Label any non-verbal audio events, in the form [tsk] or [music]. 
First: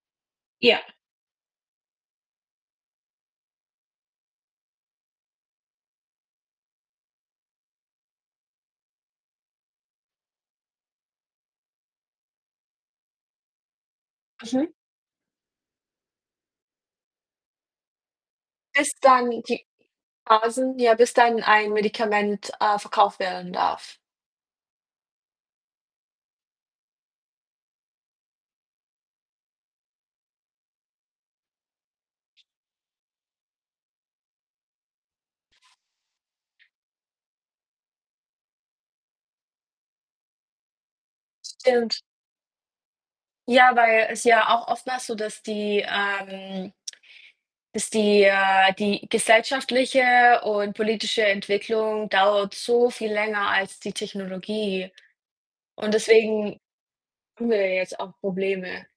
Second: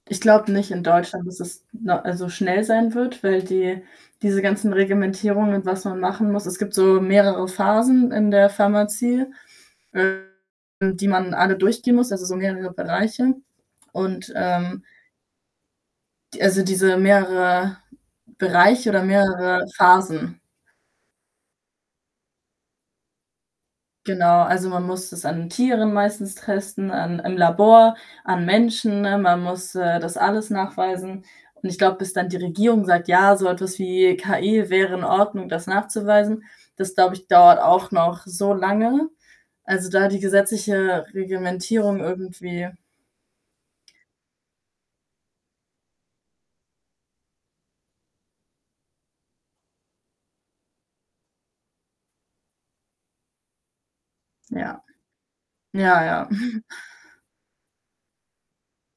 Ich glaube nicht Ja. in Deutschland, dass es 'ne also schnell sein wird, weil die diese ganzen Reglementierungen und was man machen muss es gibt so mehrere Phasen in der Pharmazie, ähm, die man alle durchgehen muss, also so mehrere Bereiche und, Mhm. ähm die also, diese mehrere Bereiche Bis oder dann die mehrere Phasen. Phasen ja, bis dann ein Medikament, äh, verkauft werden darf. Genau, also man muss das an Tieren meistens testen, an im Labor, an Menschen, ne? Man muss, äh, das alles nachweisen und ich glaube, bis dann die Regierung sagt: „Ja, so etwas wie KI wäre in Ordnung, das nachzuweisen.“ Das glaube ich, dauert auch noch so lange. Also, da die gesetzliche Reglementierung, Stimmt. irgendwie Ja, weil es ja auch oftmals so, dass die, ähm [tsk] bis die äh, die gesellschaftliche und politische Entwicklung dauert so viel länger als die Ja. Technologie und Ja, ja. deswegen [giggles] haben wir ja jetzt auch Probleme.